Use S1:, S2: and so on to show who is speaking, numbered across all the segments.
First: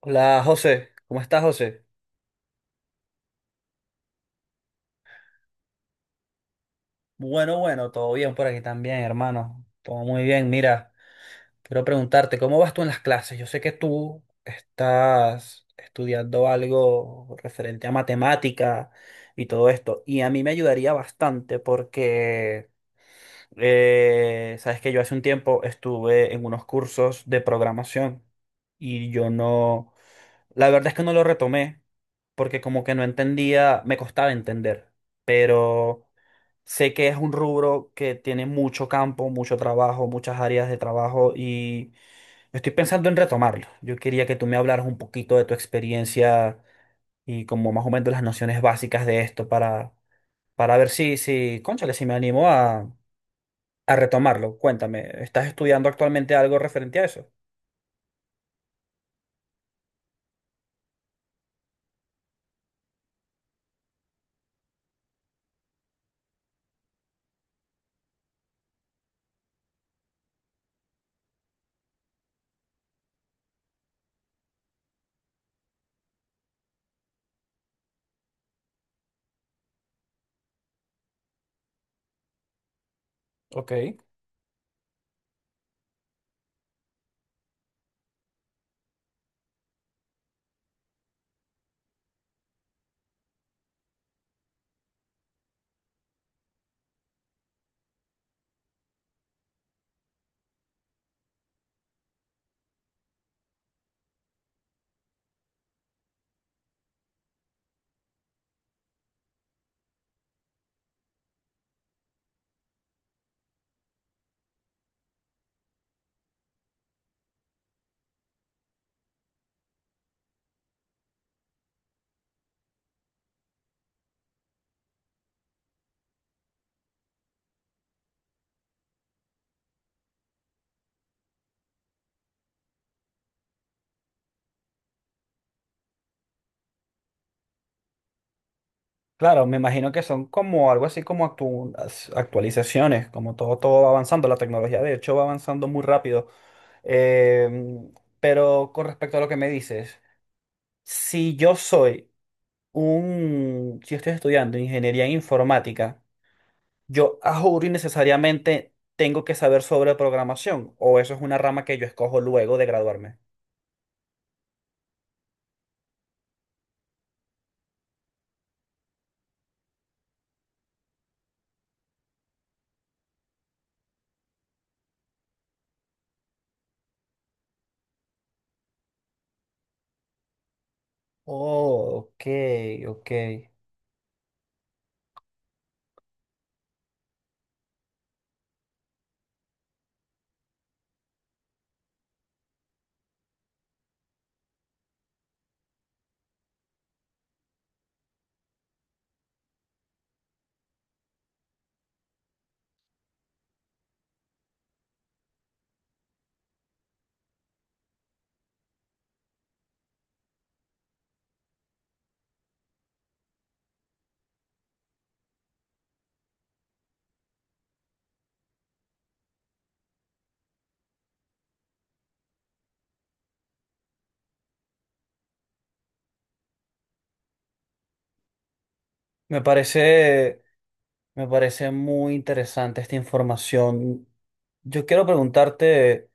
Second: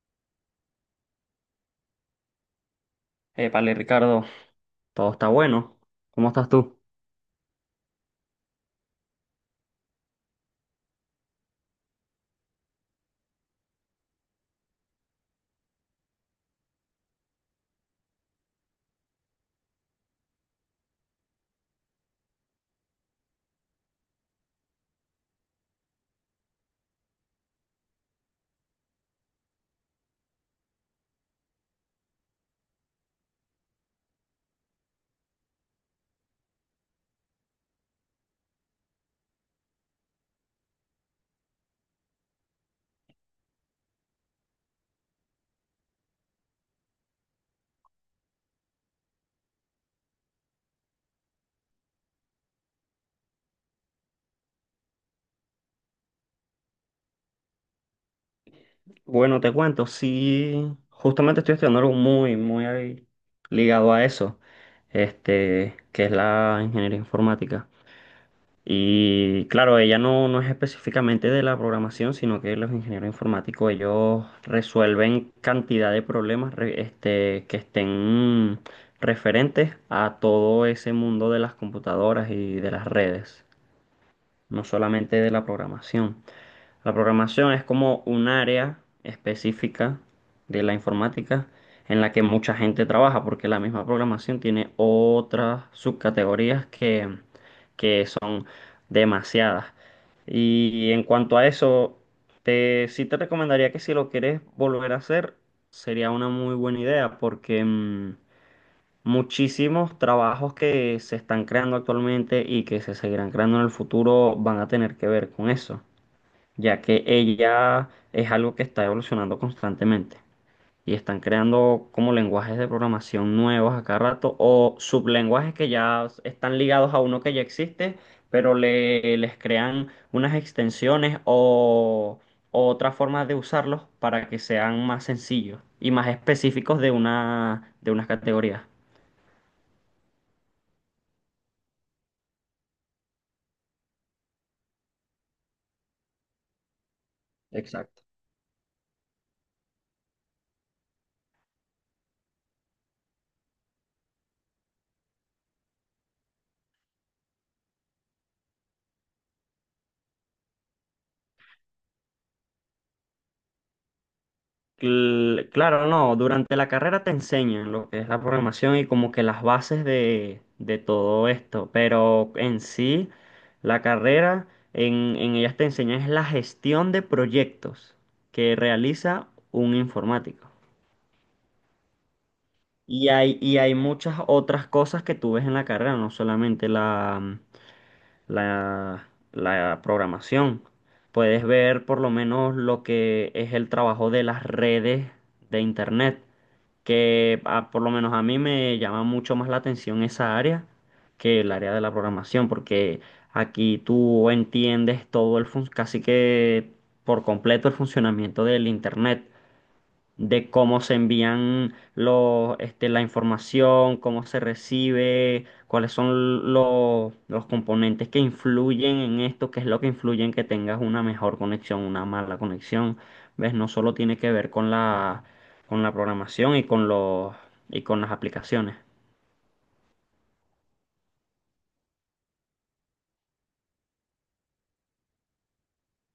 S1: Hola José, ¿cómo estás, José?
S2: Épale, Ricardo, todo está bueno. ¿Cómo estás tú?
S1: Bueno, todo bien por aquí también, hermano. Todo muy bien. Mira, quiero preguntarte, ¿cómo vas tú en las clases? Yo sé que tú estás estudiando algo referente a matemática y todo esto, y a mí me ayudaría bastante porque sabes que yo hace un tiempo estuve en unos cursos de programación y yo no, la verdad es que no lo retomé porque como que no entendía, me costaba entender, pero sé que es un rubro que tiene mucho campo, mucho trabajo, muchas áreas de trabajo y estoy pensando en retomarlo. Yo quería que tú me hablaras un poquito de tu experiencia y como más o menos las nociones básicas de esto para ver cónchale, si me animo a retomarlo. Cuéntame, ¿estás estudiando actualmente algo referente a eso?
S2: Bueno, te cuento, sí, justamente estoy estudiando algo muy ahí ligado a eso, que es la ingeniería informática. Y claro, ella no es específicamente de la programación, sino que los ingenieros informáticos, ellos resuelven cantidad de problemas, que estén referentes a todo ese mundo de las computadoras y de las redes,
S1: Ok.
S2: no solamente de la programación. La programación es como un área específica de la informática en la que mucha gente trabaja, porque la misma programación tiene otras subcategorías que son demasiadas. Y en cuanto a eso, sí te recomendaría que si lo quieres volver a hacer, sería una muy buena idea, porque muchísimos trabajos que se están creando actualmente y que se seguirán creando en el futuro van a tener que ver con eso, ya que ella es algo que está evolucionando constantemente y están creando como lenguajes de programación nuevos a cada rato o sublenguajes que ya están ligados a uno que ya existe, pero les crean unas extensiones o otras formas de usarlos para que sean más sencillos y más específicos de de unas categorías.
S1: Claro, me imagino que son como algo así como actualizaciones, como todo va avanzando, la tecnología de hecho va avanzando muy rápido. Em,
S2: Exacto.
S1: pero con respecto a lo que me dices, si yo soy si estoy estudiando ingeniería informática, yo a juro y necesariamente tengo que saber sobre programación, o eso es una rama que yo escojo luego de graduarme.
S2: Claro, no, durante la carrera te enseñan lo que es la programación y como que las bases de todo esto, pero en sí, la carrera, en ellas te enseñan es la gestión de proyectos que realiza un informático.
S1: Oh, ok,
S2: Y
S1: ok.
S2: hay, y hay muchas otras cosas que tú ves en la carrera, no solamente la, la programación. Puedes ver por lo menos lo que es el trabajo de las redes de Internet, que por lo menos a mí me llama mucho más la atención esa área que el área de la programación, porque aquí tú entiendes todo el casi que por completo el funcionamiento del Internet, de cómo se envían la información, cómo se recibe, cuáles son los componentes que influyen en esto, qué es lo que influye en que tengas una mejor conexión, una mala conexión. ¿Ves? No solo tiene que ver con con la programación y con y con las aplicaciones.
S1: Me parece, me parece muy interesante esta información. Yo quiero preguntarte,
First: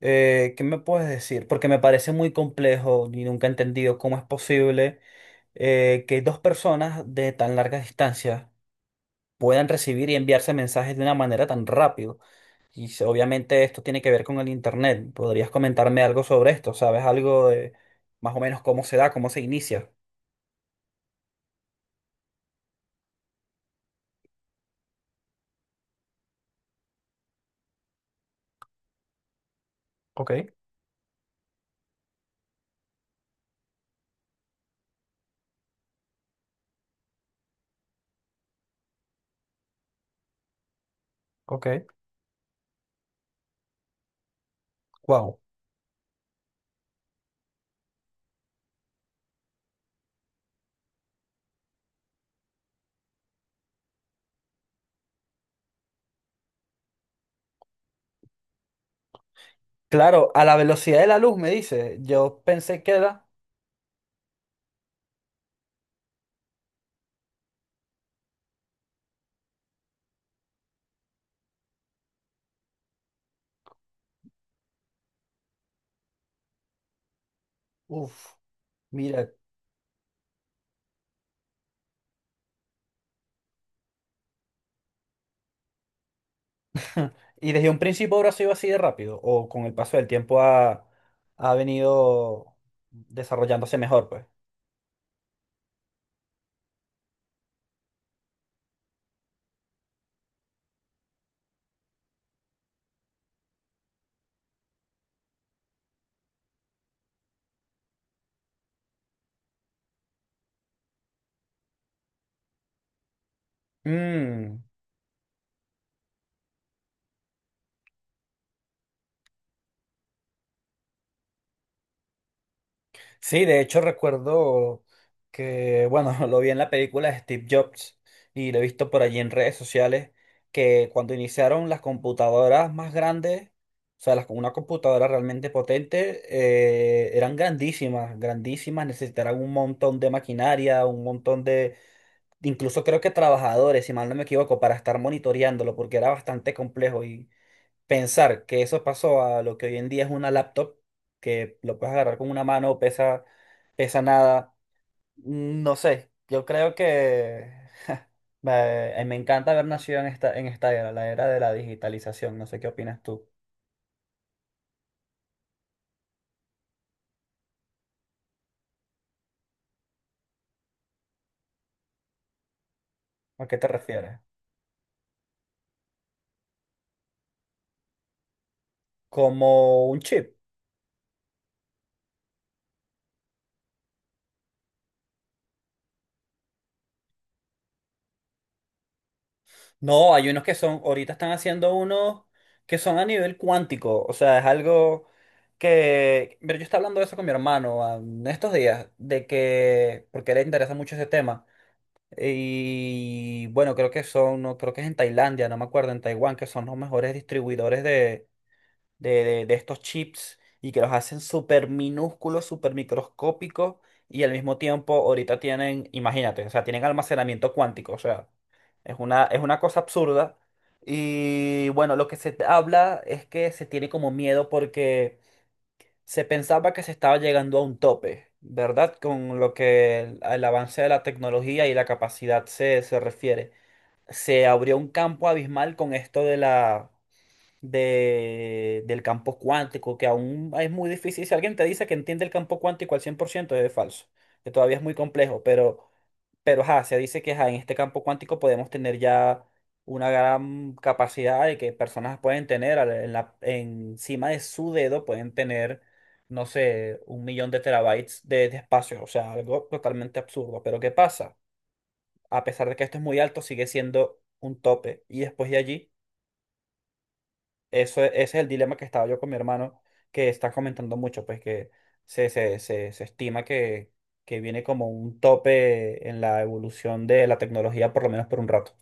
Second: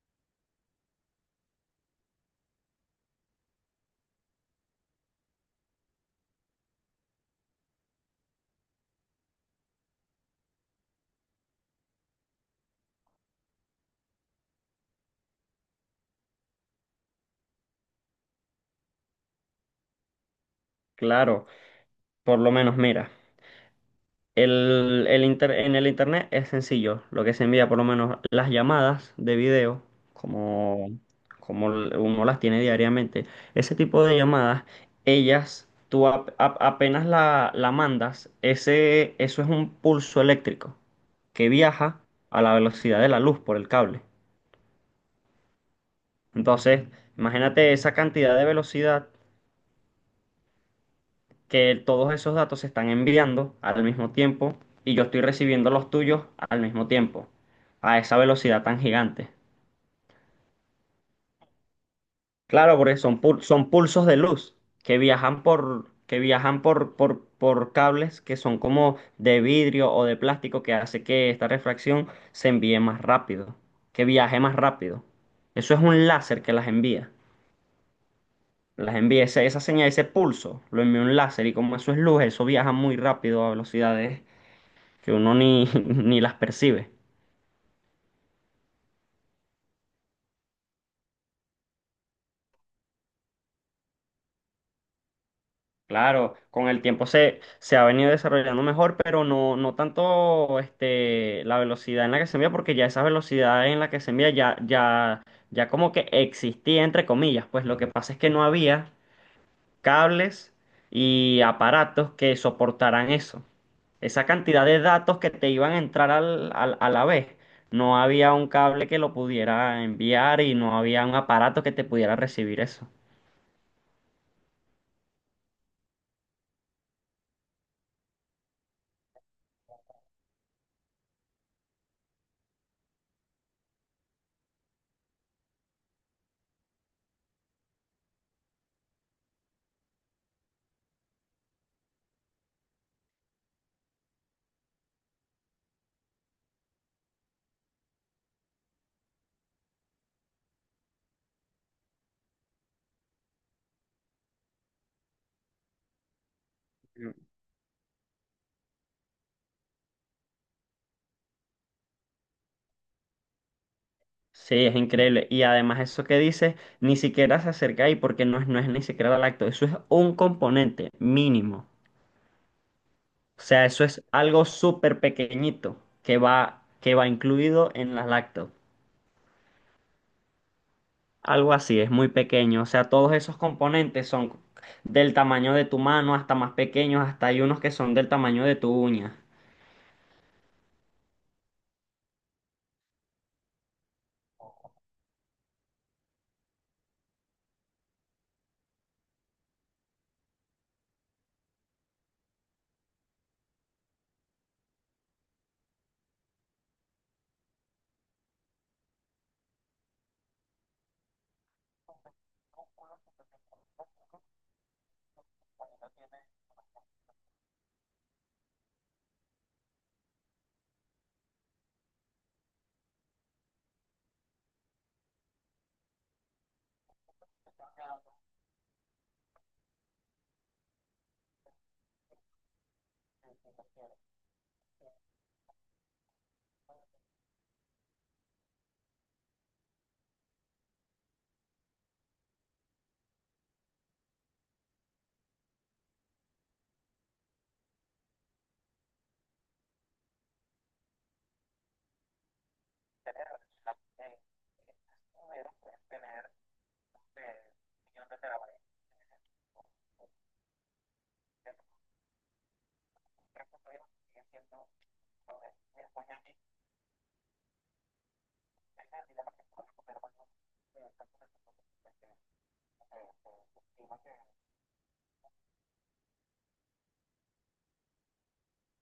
S1: ¿qué me puedes decir? Porque me parece muy complejo y nunca he entendido cómo es posible que dos personas de tan larga distancia puedan recibir y enviarse mensajes de una manera tan rápido. Obviamente esto tiene que ver con el internet. ¿Podrías comentarme algo sobre esto? ¿Sabes algo de más o menos cómo se da, cómo se inicia?
S2: Claro, por lo menos, mira. En el internet es sencillo, lo que se envía, por lo menos las llamadas de video,
S1: Ok,
S2: como, como uno las tiene diariamente, ese tipo de llamadas, ellas, tú apenas la mandas, eso es un pulso eléctrico que
S1: ok.
S2: viaja a la velocidad de la luz por el cable.
S1: Wow.
S2: Entonces, imagínate esa cantidad de velocidad, que todos esos datos se están enviando al mismo tiempo y yo estoy recibiendo los tuyos al mismo tiempo, a esa velocidad tan gigante.
S1: Claro, a la velocidad de la luz, me dice. Yo
S2: Claro,
S1: pensé que
S2: porque son,
S1: era.
S2: son pulsos de luz que viajan por cables que son como de vidrio o de plástico, que hace que esta refracción se envíe más rápido, que viaje más rápido. Eso es un láser que las envía.
S1: Uf,
S2: Las envía
S1: mira.
S2: esa señal, ese pulso, lo envía un láser y como eso es luz, eso viaja muy rápido a velocidades que uno ni, ni las percibe.
S1: Y desde un principio ahora ha sido así de rápido. O con el paso del tiempo ha venido desarrollándose mejor, pues.
S2: Claro, con el tiempo se ha venido desarrollando mejor, pero no, no tanto la velocidad en la que se envía, porque ya esa velocidad en la que se envía ya como que existía, entre comillas, pues lo que pasa es que no había cables y aparatos que soportaran eso. Esa
S1: Mm.
S2: cantidad de datos que te iban a entrar a la vez. No había un cable que lo pudiera enviar y no había un aparato que te pudiera recibir eso.
S1: Sí, de hecho recuerdo que, bueno, lo vi en la película de Steve Jobs y lo he visto por allí en redes sociales, que cuando iniciaron las computadoras más grandes, o sea, una computadora realmente potente, eran grandísimas, grandísimas, necesitaban un montón de maquinaria, un incluso creo que trabajadores, si mal no me equivoco, para estar monitoreándolo, porque era bastante complejo. Pensar que eso pasó a lo que hoy en día es una laptop, que lo puedes agarrar con una mano, pesa nada. Mm, no sé, yo creo que me encanta haber nacido en esta era, la era de la digitalización, no sé qué opinas tú.
S2: Sí, es increíble. Y además eso que dices, ni siquiera se acerca ahí porque no es, no es ni siquiera lacto. Eso es un componente mínimo. O
S1: ¿A qué
S2: sea,
S1: te
S2: eso es
S1: refieres?
S2: algo súper pequeñito que va incluido en las lactos.
S1: Como un chip.
S2: Algo así, es muy pequeño. O sea, todos esos componentes son del tamaño de tu mano hasta más pequeños, hasta hay unos que son del tamaño de tu uña.
S1: No, hay unos que son, ahorita están haciendo unos que son a nivel cuántico, o sea, es algo que, pero yo estaba hablando de eso con mi hermano, ah, en estos días, de que, porque a él le interesa mucho ese tema. Y bueno, creo que son, no, creo que es en Tailandia, no me acuerdo, en Taiwán, que son los mejores distribuidores de estos chips y que los hacen súper minúsculos, súper microscópicos y al mismo tiempo ahorita tienen, imagínate, o sea, tienen almacenamiento cuántico, o sea, es es una cosa absurda. Y bueno, lo que se habla es que se tiene como miedo porque se pensaba que se estaba llegando a un tope, ¿verdad? Con lo que el, al avance de la tecnología y la capacidad se refiere. Se abrió un campo abismal con esto de del campo cuántico, que aún es muy difícil. Si alguien te dice que entiende el campo cuántico al 100% es falso, que todavía es muy complejo, pero ajá, se dice que ajá, en este campo cuántico podemos tener ya una gran capacidad de que personas pueden tener encima de su dedo, pueden tener, no sé, un millón de terabytes de espacio, o sea, algo totalmente absurdo. Pero ¿qué pasa? A pesar de que esto es muy alto, sigue siendo un tope. Y después de allí ese es el dilema que estaba yo con mi hermano, que está comentando mucho, pues que se estima que viene como un tope en la evolución de la tecnología, por lo menos por un rato.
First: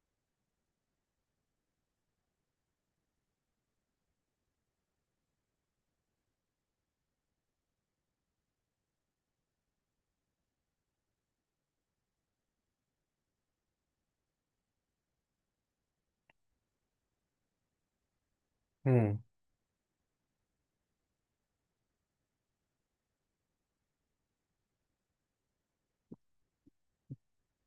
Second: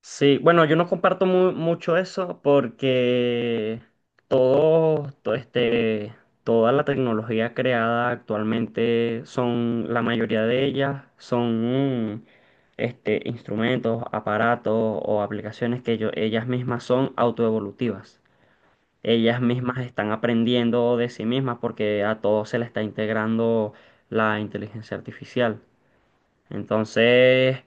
S2: Sí, bueno, yo no comparto mucho eso porque todo, toda la tecnología creada actualmente son, la mayoría de ellas son instrumentos, aparatos o aplicaciones que ellas mismas son autoevolutivas.
S1: Mm.
S2: Ellas mismas están aprendiendo de sí mismas porque a todos se le está integrando la inteligencia artificial. Entonces,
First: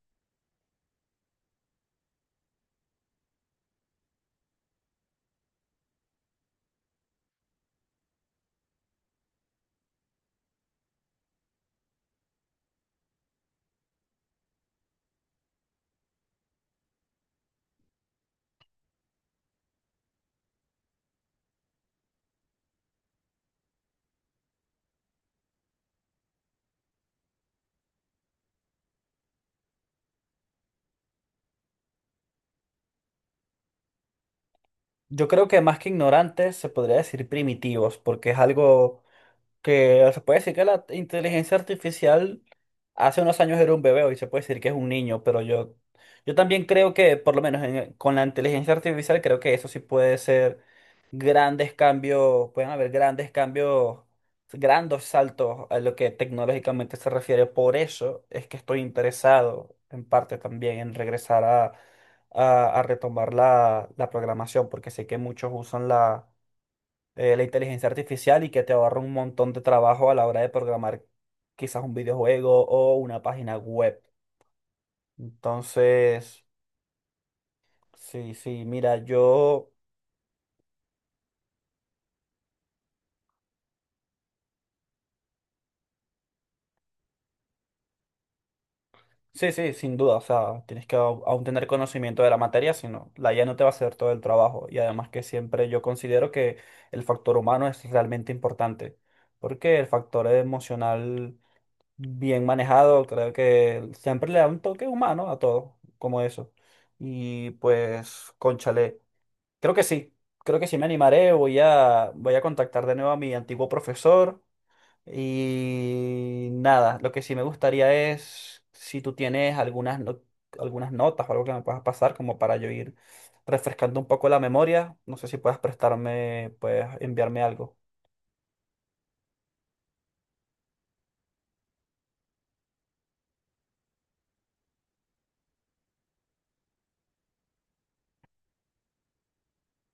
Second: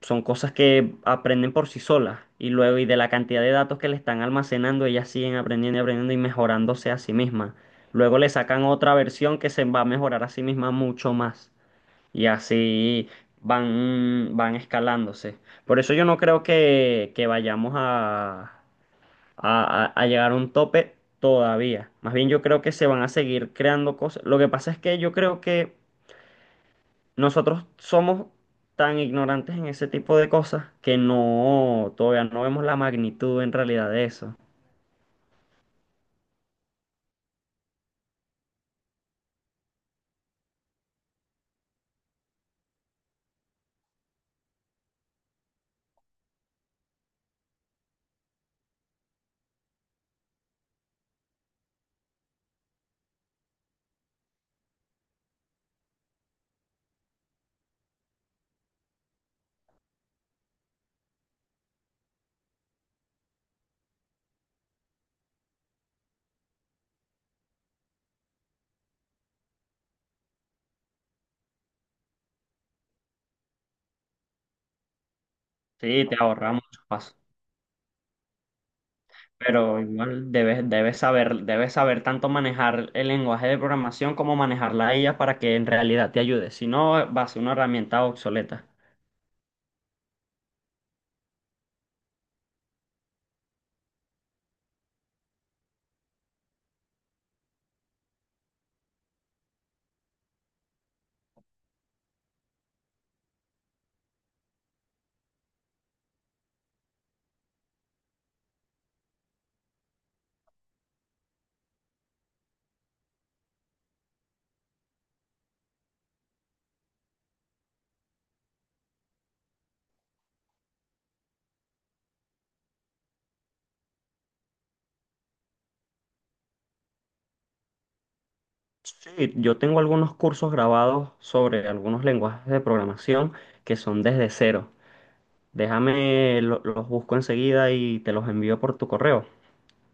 S2: son cosas que aprenden por sí solas. Y luego, y de la cantidad de datos que le están almacenando, ellas siguen aprendiendo y aprendiendo y mejorándose a sí mismas. Luego le sacan otra versión que se va a mejorar a sí misma mucho más. Y así van, van escalándose. Por eso yo no creo que vayamos a llegar a un tope todavía. Más bien yo creo que se van a seguir creando cosas. Lo que pasa es que yo creo que nosotros somos tan ignorantes en ese tipo de cosas que no, todavía no vemos la magnitud en realidad de eso.
S1: Yo creo que más que ignorantes, se podría decir primitivos, porque es algo que se puede decir que la inteligencia artificial hace unos años era un bebé, hoy se puede decir que es un niño, pero yo también creo que, por lo menos con la inteligencia artificial, creo que eso sí puede ser grandes cambios, pueden haber grandes cambios, grandes saltos a lo que tecnológicamente se refiere. Por eso es que estoy interesado en parte también en regresar a retomar la programación, porque sé que muchos usan la inteligencia artificial y que te ahorra un montón de trabajo a la hora de programar quizás un videojuego o una página web.
S2: Sí, te
S1: Entonces,
S2: ahorra muchos pasos,
S1: sí, sí, mira, yo...
S2: pero igual debes, debes saber tanto manejar el lenguaje de programación como manejar la IA para que en realidad te ayude. Si no, va a ser una herramienta obsoleta.
S1: Sí, sí, sin duda. O sea, tienes que aún tener conocimiento de la materia, sino la IA no te va a hacer todo el trabajo. Y además que siempre yo considero que el factor humano es realmente importante, porque el factor emocional bien manejado, creo que siempre le da un toque humano a todo, como eso. Y pues, cónchale, creo que sí, creo que sí me animaré. Voy a contactar de nuevo a mi antiguo profesor y nada, lo que sí me gustaría es si tú tienes algunas, no- algunas notas o algo que me puedas pasar como para yo ir refrescando un poco la memoria. No sé si puedas prestarme, puedes enviarme algo.
S2: Sí, yo tengo algunos cursos grabados sobre algunos lenguajes de programación que son desde cero. Déjame, los busco enseguida y te los envío por tu correo.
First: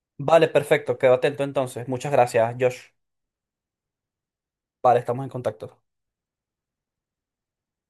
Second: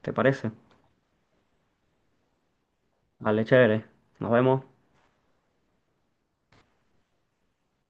S2: ¿Te
S1: Vale,
S2: parece?
S1: perfecto, quedo atento entonces. Muchas gracias, Josh.
S2: Vale, chévere. Nos vemos.
S1: Vale, estamos en contacto.